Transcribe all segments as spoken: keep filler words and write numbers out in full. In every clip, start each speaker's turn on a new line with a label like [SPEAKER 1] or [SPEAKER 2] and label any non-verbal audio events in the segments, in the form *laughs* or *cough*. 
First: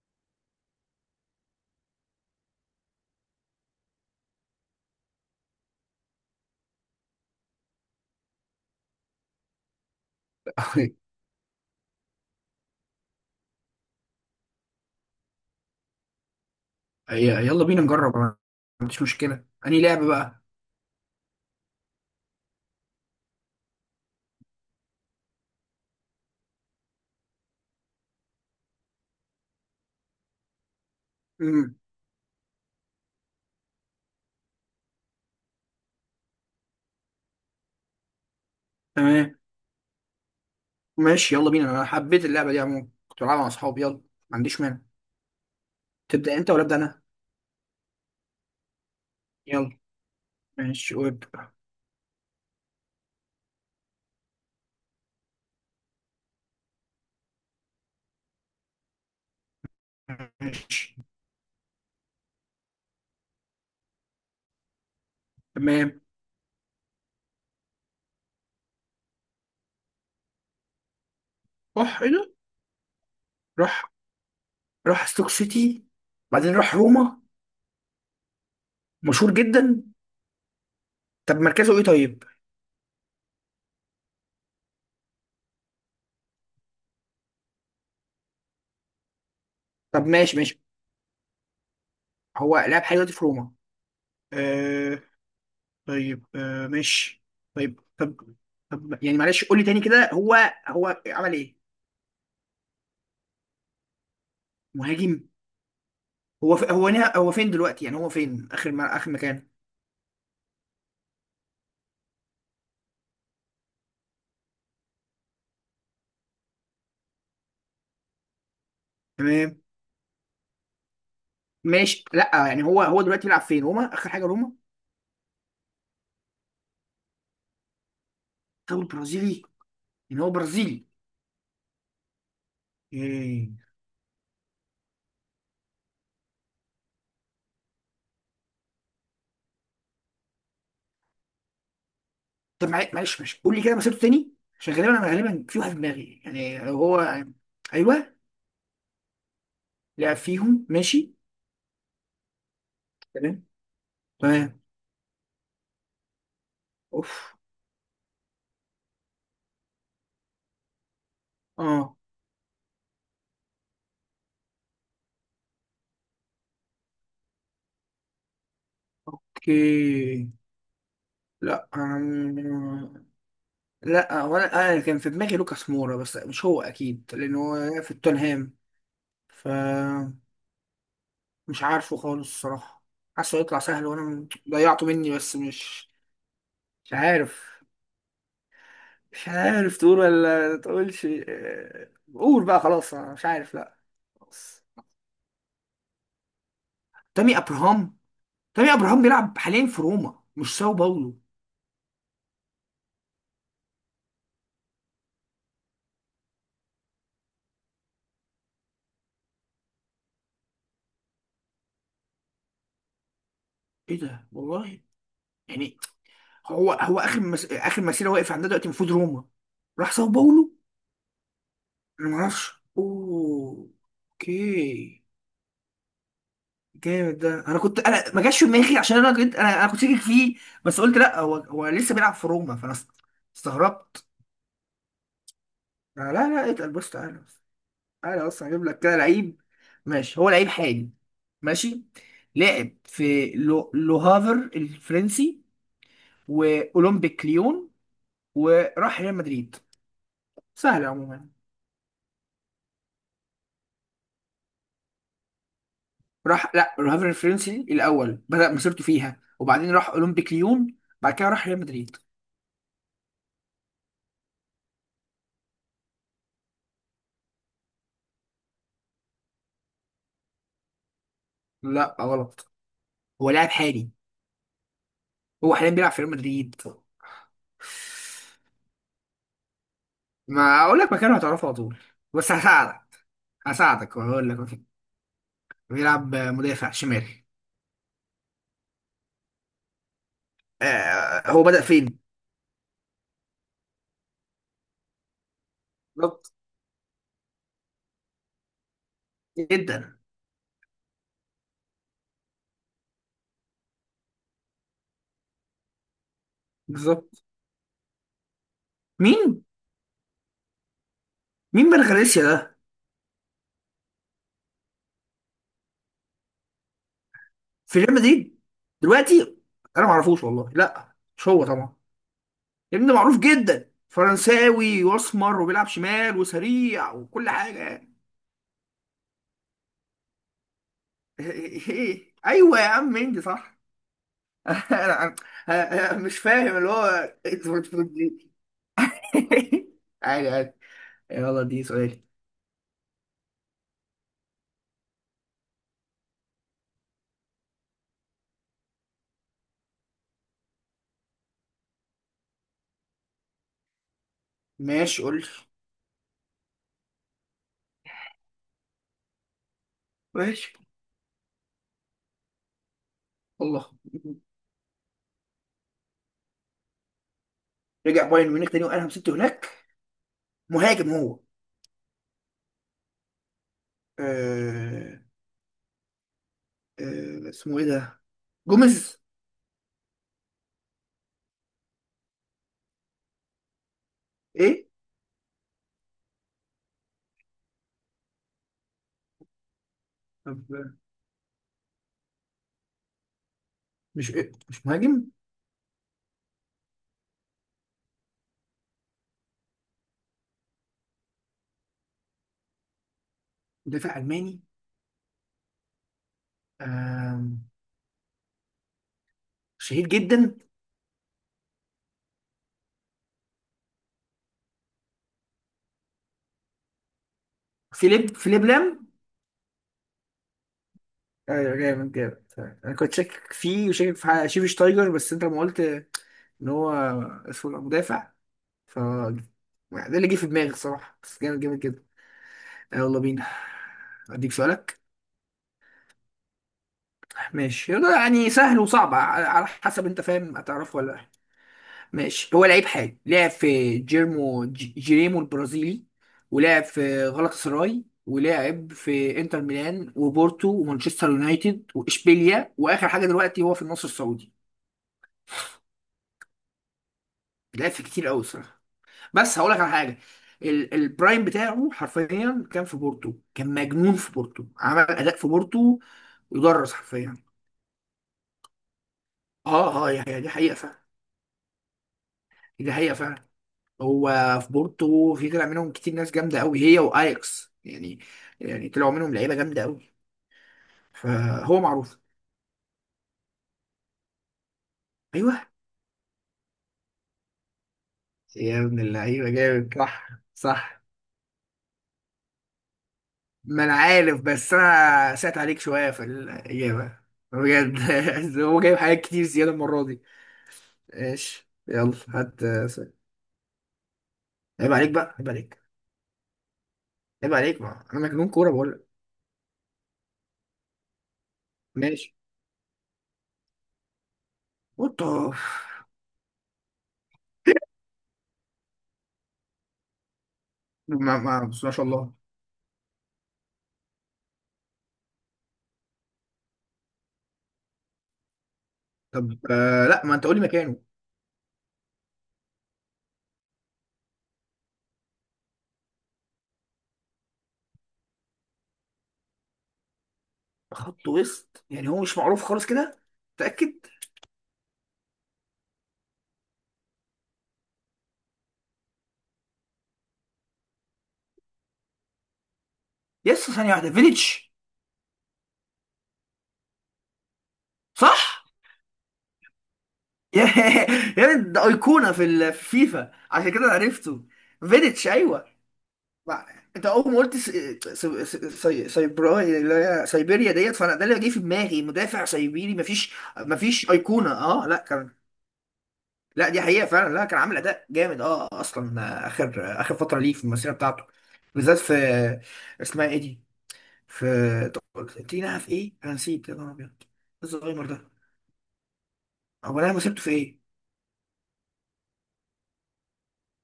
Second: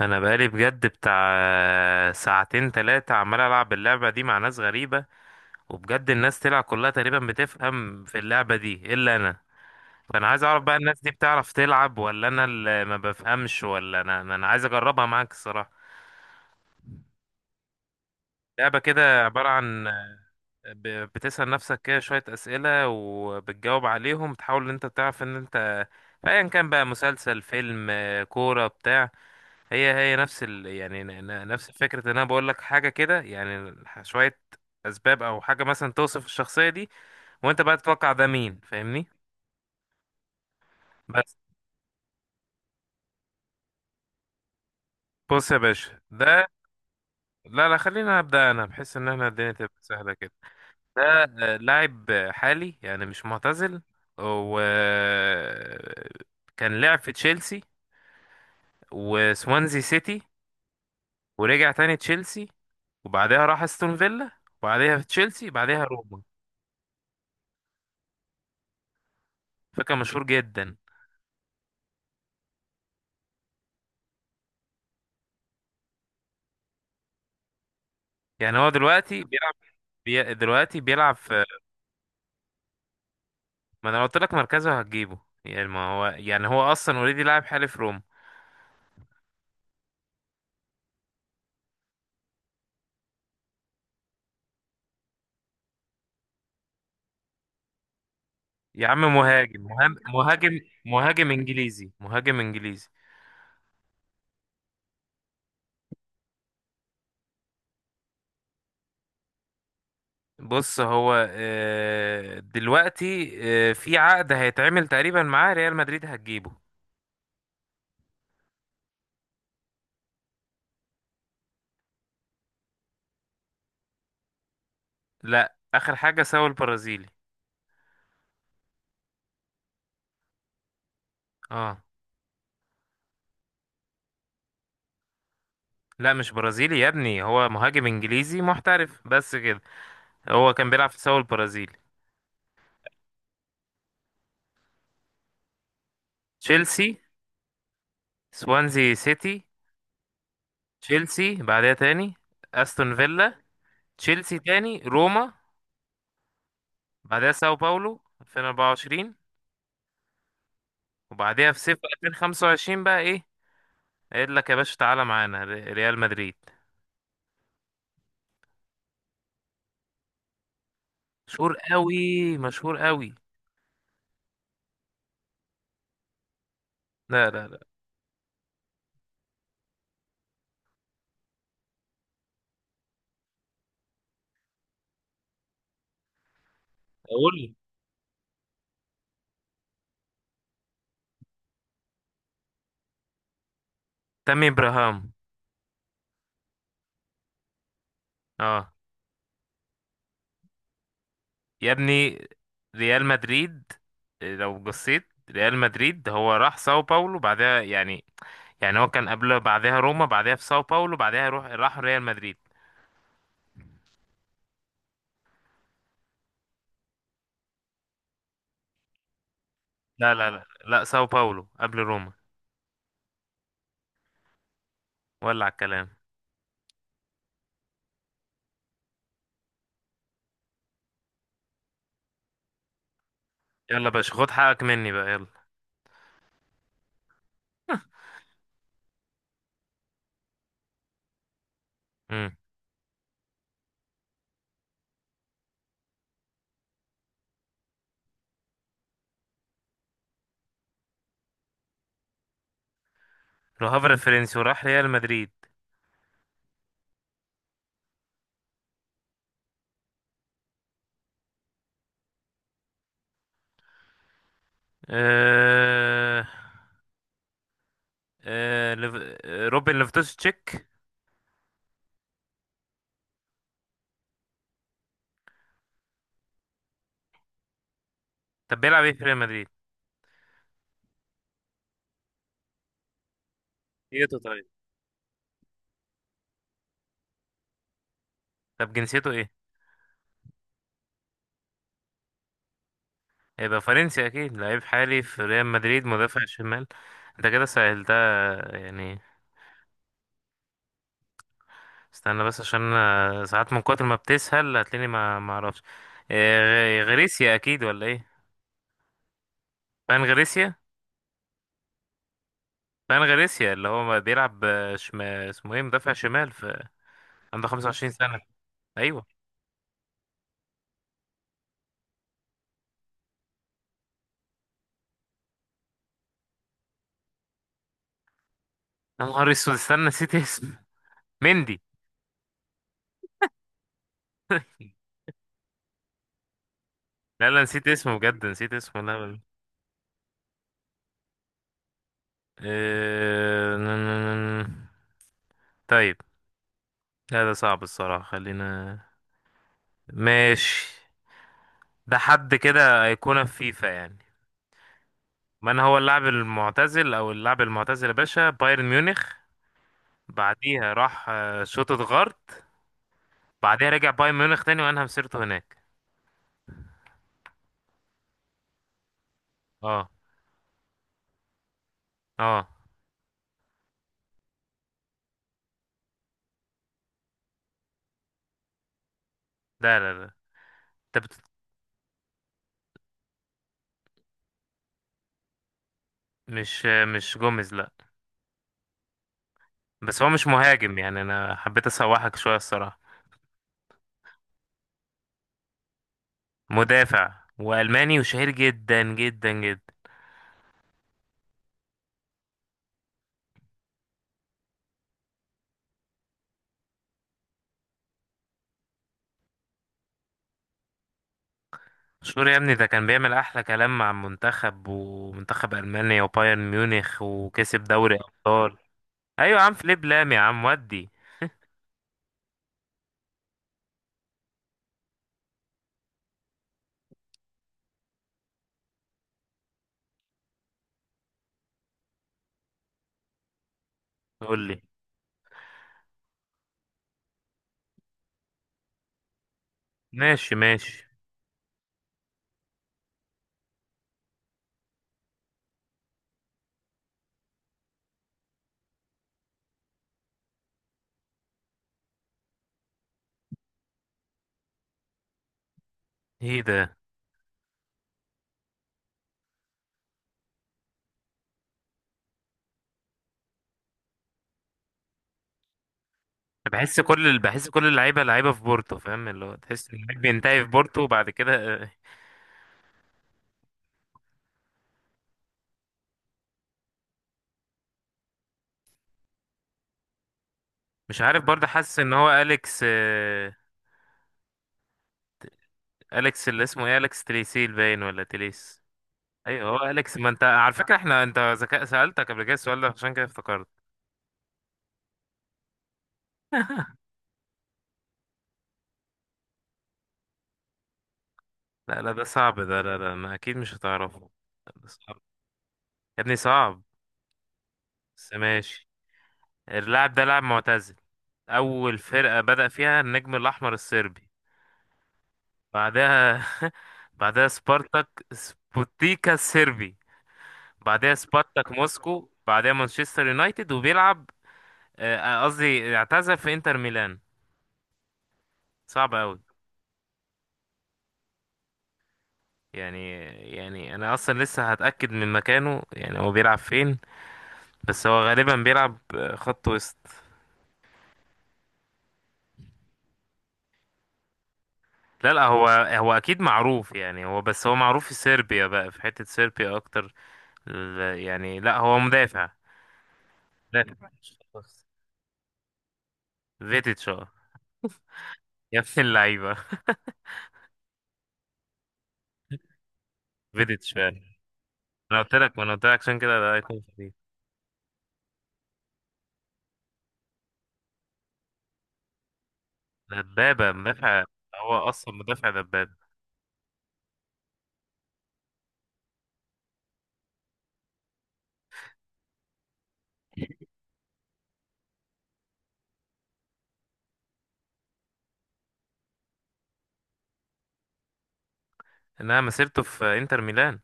[SPEAKER 1] انا بقالي بجد بتاع ساعتين تلاتة عمال العب اللعبة دي مع ناس غريبة. وبجد الناس تلعب كلها تقريبا بتفهم في اللعبة دي الا انا. فانا عايز اعرف بقى،
[SPEAKER 2] ي-
[SPEAKER 1] الناس دي بتعرف تلعب ولا انا اللي ما بفهمش؟ ولا انا انا أنا عايز اجربها معاك الصراحة.
[SPEAKER 2] يلا بينا نجرب. أنا ما
[SPEAKER 1] لعبة
[SPEAKER 2] عنديش
[SPEAKER 1] كده
[SPEAKER 2] مشكلة.
[SPEAKER 1] عبارة
[SPEAKER 2] أنهي
[SPEAKER 1] عن
[SPEAKER 2] لعبة بقى؟
[SPEAKER 1] ب- بتسأل نفسك كده شوية أسئلة، وبتجاوب عليهم، تحاول ان انت تعرف ان انت ايا كان بقى، مسلسل، فيلم، كورة، بتاع. هي هي نفس ال يعني ن- ن- نفس
[SPEAKER 2] مم.
[SPEAKER 1] فكرة ان انا بقول لك حاجة كده، يعني ح- شوية اسباب او حاجة مثلا توصف الشخصية دي، وانت بقى تتوقع ده مين، فاهمني؟
[SPEAKER 2] تمام، ماشي
[SPEAKER 1] بس.
[SPEAKER 2] يلا بينا. أنا حبيت اللعبة دي عموما، كنت بلعبها مع أصحابي. يلا، ما عنديش مانع.
[SPEAKER 1] بص يا باشا،
[SPEAKER 2] تبدأ
[SPEAKER 1] ده.
[SPEAKER 2] أنت ولا أبدأ أنا؟
[SPEAKER 1] لا لا، خلينا ابدا، انا بحس ان احنا الدنيا تبقى
[SPEAKER 2] يلا
[SPEAKER 1] سهلة كده.
[SPEAKER 2] ماشي
[SPEAKER 1] ده
[SPEAKER 2] وابدأ.
[SPEAKER 1] آه، لاعب حالي يعني مش معتزل. و كان لعب في تشيلسي وسوانزي سيتي.
[SPEAKER 2] ماشي،
[SPEAKER 1] ورجع تاني تشيلسي، وبعدها راح استون فيلا، وبعدها في تشيلسي، بعدها
[SPEAKER 2] تمام.
[SPEAKER 1] روما. فكان مشهور جدا.
[SPEAKER 2] راح إيه ده؟ راح راح ستوك سيتي، بعدين راح روما.
[SPEAKER 1] يعني هو دلوقتي
[SPEAKER 2] مشهور
[SPEAKER 1] بيلعب
[SPEAKER 2] جدا.
[SPEAKER 1] بي... دلوقتي بيلعب
[SPEAKER 2] طب
[SPEAKER 1] في.
[SPEAKER 2] مركزه إيه طيب؟
[SPEAKER 1] ما انا قلت لك مركزه هتجيبه. يعني ما هو، يعني هو اصلا اوريدي لاعب حالي في روما.
[SPEAKER 2] طب ماشي ماشي، هو لعب حاجة دلوقتي في روما؟ آه، طيب، آه ماشي. طيب، طب
[SPEAKER 1] يا
[SPEAKER 2] طب
[SPEAKER 1] عم،
[SPEAKER 2] يعني معلش قول
[SPEAKER 1] مهاجم
[SPEAKER 2] لي تاني
[SPEAKER 1] مهاجم
[SPEAKER 2] كده. هو
[SPEAKER 1] مهاجم
[SPEAKER 2] هو
[SPEAKER 1] مهاجم
[SPEAKER 2] عمل إيه؟
[SPEAKER 1] انجليزي، مهاجم انجليزي.
[SPEAKER 2] مهاجم. هو في هو نها... هو فين دلوقتي يعني هو فين اخر ما... اخر مكان؟
[SPEAKER 1] بص هو آه، دلوقتي آه، في عقد هيتعمل تقريبا معاه ريال مدريد هتجيبه.
[SPEAKER 2] تمام، ماشي. لا يعني هو هو دلوقتي بيلعب فين؟ روما؟ اخر حاجه روما؟
[SPEAKER 1] لا، اخر حاجه سوى البرازيلي.
[SPEAKER 2] طب البرازيلي؟ يعني هو برازيلي؟
[SPEAKER 1] اه.
[SPEAKER 2] ايه؟
[SPEAKER 1] لا مش برازيلي يا ابني، هو مهاجم انجليزي محترف بس كده. هو كان بيلعب في سوى البرازيلي.
[SPEAKER 2] طب معل- معلش معلش قول لي كده مسيرته تاني، عشان غالبا انا غالبا في واحد في دماغي يعني لو
[SPEAKER 1] تشيلسي،
[SPEAKER 2] هو. ايوه،
[SPEAKER 1] سوانزي سيتي،
[SPEAKER 2] لعب فيهم ماشي.
[SPEAKER 1] تشيلسي بعدها تاني، استون فيلا،
[SPEAKER 2] تمام.
[SPEAKER 1] تشيلسي
[SPEAKER 2] تمام.
[SPEAKER 1] تاني، روما، بعدها
[SPEAKER 2] اوف.
[SPEAKER 1] ساو باولو ألفين وأربعة وعشرين، وبعدها في صيف
[SPEAKER 2] اه.
[SPEAKER 1] ألفين وخمسة وعشرين بقى ايه قايل لك يا باشا؟ تعالى معانا ر- ريال مدريد.
[SPEAKER 2] اوكي.
[SPEAKER 1] مشهور
[SPEAKER 2] لا
[SPEAKER 1] قوي، مشهور
[SPEAKER 2] أنا...
[SPEAKER 1] قوي.
[SPEAKER 2] لا ولا انا كان في دماغي لوكاس مورا، بس مش هو اكيد
[SPEAKER 1] لا
[SPEAKER 2] لان
[SPEAKER 1] لا لا،
[SPEAKER 2] هو في توتنهام. ف مش عارفه خالص الصراحة. حاسه هيطلع سهل وانا م- ضيعته مني، بس مش، مش
[SPEAKER 1] اقول لي.
[SPEAKER 2] عارف. مش عارف تقول ولا تقولش؟ آه، قول بقى، خلاص انا مش عارف. لا
[SPEAKER 1] تامي
[SPEAKER 2] خلاص.
[SPEAKER 1] ابراهام.
[SPEAKER 2] تامي ابراهام.
[SPEAKER 1] اه.
[SPEAKER 2] تامي ابراهام بيلعب حاليا في روما، مش ساو باولو.
[SPEAKER 1] يا ابني ريال مدريد. لو بصيت ريال مدريد، هو راح ساو باولو بعدها يعني. يعني هو كان قبل، بعدها روما، بعدها في ساو باولو، بعدها يروح راح ريال مدريد.
[SPEAKER 2] ايه ده والله؟ يعني هو هو اخر مس... اخر مسيره واقف عندها دلوقتي المفروض روما؟ راح ساو
[SPEAKER 1] لا لا لا
[SPEAKER 2] باولو؟
[SPEAKER 1] لا، ساو باولو قبل
[SPEAKER 2] انا
[SPEAKER 1] روما.
[SPEAKER 2] ما اعرفش، اوه، اوكي.
[SPEAKER 1] ولع الكلام.
[SPEAKER 2] جامد ده، انا كنت، انا ما جاش في دماغي عشان انا كنت انا, أنا كنت شاكك فيه، بس قلت لا هو هو لسه بيلعب في روما، فانا است-
[SPEAKER 1] يلا يا
[SPEAKER 2] استغربت.
[SPEAKER 1] باشا، خد حقك مني بقى، يلا.
[SPEAKER 2] لا لا لا، اتقل، بص تعالى، تعالى اصلا هجيب لك كده لعيب. ماشي، هو لعيب حالي. ماشي.
[SPEAKER 1] امم.
[SPEAKER 2] لعب في لو... لوهافر الفرنسي، واولمبيك ليون، وراح ريال مدريد. سهل عموما.
[SPEAKER 1] لوهافر الفرنسي وراح ريال مدريد.
[SPEAKER 2] راح لا لوهافر الفرنسي الاول بدأ مسيرته فيها، وبعدين راح اولمبيك ليون، بعد كده راح ريال مدريد.
[SPEAKER 1] أه... أه... ليف- آه، روبن ليفتوس تشيك.
[SPEAKER 2] لا غلط، هو لاعب حالي. هو حاليا بيلعب في ريال مدريد.
[SPEAKER 1] طب بيلعب ايه في ريال مدريد؟
[SPEAKER 2] ما اقول لك مكانه هتعرفه على طول، بس هساعدك هساعدك
[SPEAKER 1] جنسيته،
[SPEAKER 2] وهقول لك
[SPEAKER 1] طيب؟
[SPEAKER 2] مكانه. بيلعب مدافع شمالي.
[SPEAKER 1] طب جنسيته ايه؟
[SPEAKER 2] آه، هو بدأ فين؟
[SPEAKER 1] هيبقى فرنسي اكيد، لعيب حالي في ريال مدريد، مدافع
[SPEAKER 2] بالظبط.
[SPEAKER 1] شمال. انت كده سهلتها يعني.
[SPEAKER 2] جدا،
[SPEAKER 1] استنى بس عشان أنا ساعات من كتر ما بتسهل هتلاقيني ما ما اعرفش. آه، غ-
[SPEAKER 2] بالظبط.
[SPEAKER 1] غريسيا اكيد ولا ايه؟
[SPEAKER 2] مين؟
[SPEAKER 1] فان غريسيا.
[SPEAKER 2] مين من غاليسيا ده؟
[SPEAKER 1] فان غاريسيا اللي هو بيلعب شم... اسمه ايه، مدافع شمال في، عنده
[SPEAKER 2] في
[SPEAKER 1] 25
[SPEAKER 2] ريال
[SPEAKER 1] سنة.
[SPEAKER 2] مدريد
[SPEAKER 1] ايوه.
[SPEAKER 2] دلوقتي. انا ما اعرفوش والله، لا مش هو طبعا. ابن معروف جدا، فرنساوي واسمر وبيلعب شمال وسريع وكل حاجه.
[SPEAKER 1] يا نهار اسود، استنى نسيت اسمه.
[SPEAKER 2] *laughs*
[SPEAKER 1] مندي.
[SPEAKER 2] ايوه يا عم انجي صح. *laughs* انا، أنا- أنا مش فاهم اللي هو
[SPEAKER 1] لا لا،
[SPEAKER 2] انت
[SPEAKER 1] نسيت
[SPEAKER 2] بتقول
[SPEAKER 1] اسمه بجد،
[SPEAKER 2] دي.
[SPEAKER 1] نسيت اسمه، لا لا.
[SPEAKER 2] *laughs* عادي عادي. يلا دي سؤالي.
[SPEAKER 1] إيه... ن- ن- ن- طيب. لا ده صعب الصراحة، خلينا. ماشي. ده حد كده أيقونة في فيفا يعني.
[SPEAKER 2] ماشي قول لي.
[SPEAKER 1] من هو اللاعب المعتزل أو اللاعب المعتزل يا باشا؟ بايرن ميونخ،
[SPEAKER 2] ماشي،
[SPEAKER 1] بعديها راح آه، شوتوتغارت، بعديها
[SPEAKER 2] الله.
[SPEAKER 1] رجع بايرن ميونخ تاني وأنهى مسيرته هناك.
[SPEAKER 2] رجع بايرن ميونخ تاني وقال مسكته هناك.
[SPEAKER 1] اه
[SPEAKER 2] مهاجم هو؟
[SPEAKER 1] اه.
[SPEAKER 2] آه... آه... اسمه ايه ده؟ جوميز؟
[SPEAKER 1] لا لا لا، انت بت...
[SPEAKER 2] ايه؟
[SPEAKER 1] مش مش جوميز؟ لا. بس هو مش
[SPEAKER 2] طب
[SPEAKER 1] مهاجم، يعني انا حبيت اسوحك شويه الصراحه.
[SPEAKER 2] مش إيه؟ مش مهاجم؟
[SPEAKER 1] مدافع والماني وشهير جدا جدا جدا.
[SPEAKER 2] مدافع الماني، آه... شهير جدا.
[SPEAKER 1] مشهور يا ابني، ده كان بيعمل احلى كلام مع المنتخب ومنتخب المانيا وبايرن ميونخ، وكسب دوري
[SPEAKER 2] فيليب فيليب
[SPEAKER 1] ابطال.
[SPEAKER 2] لام؟
[SPEAKER 1] ايوه يا عم، فليب لام يا عم ودي.
[SPEAKER 2] ايوه جامد جامد. انا كنت شاكك فيه وشاكك في حاجة- شيفي شتايجر، بس انت لما قلت ان هو اسمه مدافع، ف ده اللي جه في دماغي صراحة. بس جامد جامد جدا. آه، يلا بينا، اديك
[SPEAKER 1] قول لي.
[SPEAKER 2] سؤالك. ماشي يلا، يعني سهل وصعب ع- على حسب انت
[SPEAKER 1] ماشي
[SPEAKER 2] فاهم هتعرفه
[SPEAKER 1] ماشي.
[SPEAKER 2] ولا لا. ماشي، هو لعيب حالي، لعب في جيرمو ج- جيريمو البرازيلي، ولعب في غلطة سراي، ولعب في انتر ميلان وبورتو ومانشستر يونايتد واشبيليا، واخر حاجة دلوقتي هو في النصر السعودي.
[SPEAKER 1] ايه ده؟
[SPEAKER 2] لعب في كتير قوي. بس هقول لك على حاجه، ال- البرايم بتاعه حرفيا كان في بورتو، كان مجنون في بورتو، عمل اداء في بورتو يدرس
[SPEAKER 1] بحس كل
[SPEAKER 2] حرفيا.
[SPEAKER 1] ال- بحس كل اللعيبه، لعيبه في بورتو، فاهم اللي هو،
[SPEAKER 2] اه
[SPEAKER 1] تحس ان
[SPEAKER 2] اه
[SPEAKER 1] اللعيب
[SPEAKER 2] هي هي دي
[SPEAKER 1] بينتهي في
[SPEAKER 2] حقيقه
[SPEAKER 1] بورتو
[SPEAKER 2] فعلا،
[SPEAKER 1] وبعد كده. آه،
[SPEAKER 2] دي حقيقه فعلا. هو في بورتو في، طلع منهم كتير ناس جامده قوي، هي واياكس يعني، يعني طلعوا منهم لعيبه جامده قوي.
[SPEAKER 1] مش عارف برضه.
[SPEAKER 2] فهو
[SPEAKER 1] حاسس ان
[SPEAKER 2] معروف.
[SPEAKER 1] هو اليكس، آه،
[SPEAKER 2] ايوه.
[SPEAKER 1] اليكس اللي اسمه ايه، اليكس تليسيل باين ولا
[SPEAKER 2] يا
[SPEAKER 1] تليس؟
[SPEAKER 2] ابن اللعيبه،
[SPEAKER 1] ايوه هو
[SPEAKER 2] جامد
[SPEAKER 1] اليكس. ما
[SPEAKER 2] صح.
[SPEAKER 1] انت على فكره
[SPEAKER 2] صح،
[SPEAKER 1] احنا، انت ذكاء، سالتك قبل كده السؤال ده، عشان كده افتكرت.
[SPEAKER 2] ما انا عارف، بس انا سأت عليك شويه في الاجابه، بجد. *laughs* هو جايب حاجات كتير زياده المره دي. ماشي
[SPEAKER 1] لا لا،
[SPEAKER 2] يلا
[SPEAKER 1] ده صعب
[SPEAKER 2] هات،
[SPEAKER 1] ده،
[SPEAKER 2] آه،
[SPEAKER 1] لا
[SPEAKER 2] س-
[SPEAKER 1] لا، ما اكيد مش هتعرفه. ده
[SPEAKER 2] عيب عليك
[SPEAKER 1] صعب
[SPEAKER 2] بقى، عيب عليك،
[SPEAKER 1] يا ابني، صعب.
[SPEAKER 2] عيب عليك، ما انا
[SPEAKER 1] بس
[SPEAKER 2] مجنون كوره
[SPEAKER 1] ماشي.
[SPEAKER 2] بقول لك.
[SPEAKER 1] اللاعب ده لاعب معتزل. اول
[SPEAKER 2] ماشي.
[SPEAKER 1] فرقه بدأ فيها النجم الاحمر الصربي،
[SPEAKER 2] وات.
[SPEAKER 1] بعدها *laughs* بعدها سبارتاك سبوتيكا الصربي، بعدها
[SPEAKER 2] ما ما
[SPEAKER 1] سبارتاك
[SPEAKER 2] بس ما شاء
[SPEAKER 1] موسكو،
[SPEAKER 2] الله.
[SPEAKER 1] بعدها مانشستر يونايتد وبيلعب، آه، قصدي اعتزل في انتر ميلان. صعب قوي
[SPEAKER 2] طب آه، لا ما انت قول لي مكانه.
[SPEAKER 1] يعني. يعني انا اصلا لسه هتاكد من مكانه، يعني هو بيلعب فين؟ بس هو غالبا بيلعب خط وسط.
[SPEAKER 2] خط وسط؟ يعني هو مش معروف خالص كده؟ متاكد؟
[SPEAKER 1] لا لا، هو هو اكيد معروف يعني، هو بس هو معروف في صربيا بقى، في حته صربيا اكتر. ال- يعني لا هو مدافع.
[SPEAKER 2] يس، ثانيه
[SPEAKER 1] مدافع
[SPEAKER 2] واحده، فيليتش؟
[SPEAKER 1] خلاص. فيديتش. اه.
[SPEAKER 2] صح.
[SPEAKER 1] يا ابن اللعيبه،
[SPEAKER 2] *laughs* يا- يعني ده ايقونه في ال- في فيفا، عشان كده
[SPEAKER 1] فيديتش
[SPEAKER 2] أنا
[SPEAKER 1] فعلا.
[SPEAKER 2] عرفته.
[SPEAKER 1] انا
[SPEAKER 2] فيليتش
[SPEAKER 1] قلت لك، ما
[SPEAKER 2] ايوه.
[SPEAKER 1] انا قلت لك عشان كده ده
[SPEAKER 2] ما
[SPEAKER 1] هيكون
[SPEAKER 2] انت
[SPEAKER 1] خطير.
[SPEAKER 2] اول ما قلت سي... سي... سي... سيبرا اللي هي سيبيريا ديت فانا، ده اللي جه في دماغي، مدافع سيبيري. مفيش
[SPEAKER 1] دبابه
[SPEAKER 2] مفيش
[SPEAKER 1] مدافع،
[SPEAKER 2] ايقونه،
[SPEAKER 1] هو
[SPEAKER 2] اه لا
[SPEAKER 1] اصلا
[SPEAKER 2] كان.
[SPEAKER 1] مدافع دبابه.
[SPEAKER 2] لا دي حقيقه فعلا، لا كان عامل اداء جامد، اه اصلا اخر اخر فتره ليه في المسيره بتاعته، بالذات في، اسمها ايه دي، في، تينا في ايه، انا نسيت، يا نهار ابيض، إيه الزهايمر ده، هو انا مسيرته في ايه؟
[SPEAKER 1] انها مسيرته في انتر ميلان،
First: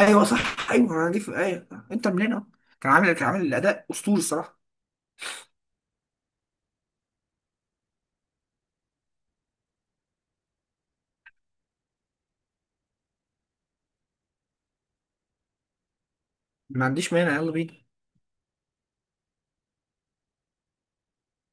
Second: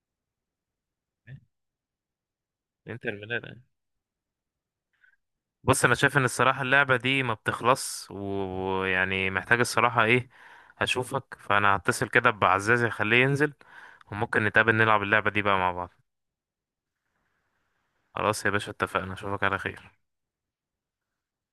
[SPEAKER 2] ايوه صح، ايوه انا دي في، ايوه انت منين اهو. كان
[SPEAKER 1] انتر
[SPEAKER 2] عامل، كان
[SPEAKER 1] ميلان.
[SPEAKER 2] عامل
[SPEAKER 1] آه.
[SPEAKER 2] اداء اسطوري الصراحه.
[SPEAKER 1] بص، انا شايف ان الصراحه اللعبه دي ما بتخلص و- ويعني، محتاج الصراحه ايه، هشوفك. فانا هتصل كده بعزازي اخليه ينزل، وممكن نتقابل نلعب اللعبه دي بقى مع بعض.
[SPEAKER 2] ما عنديش مانع، يلا بينا.
[SPEAKER 1] خلاص يا باشا اتفقنا، اشوفك على خير.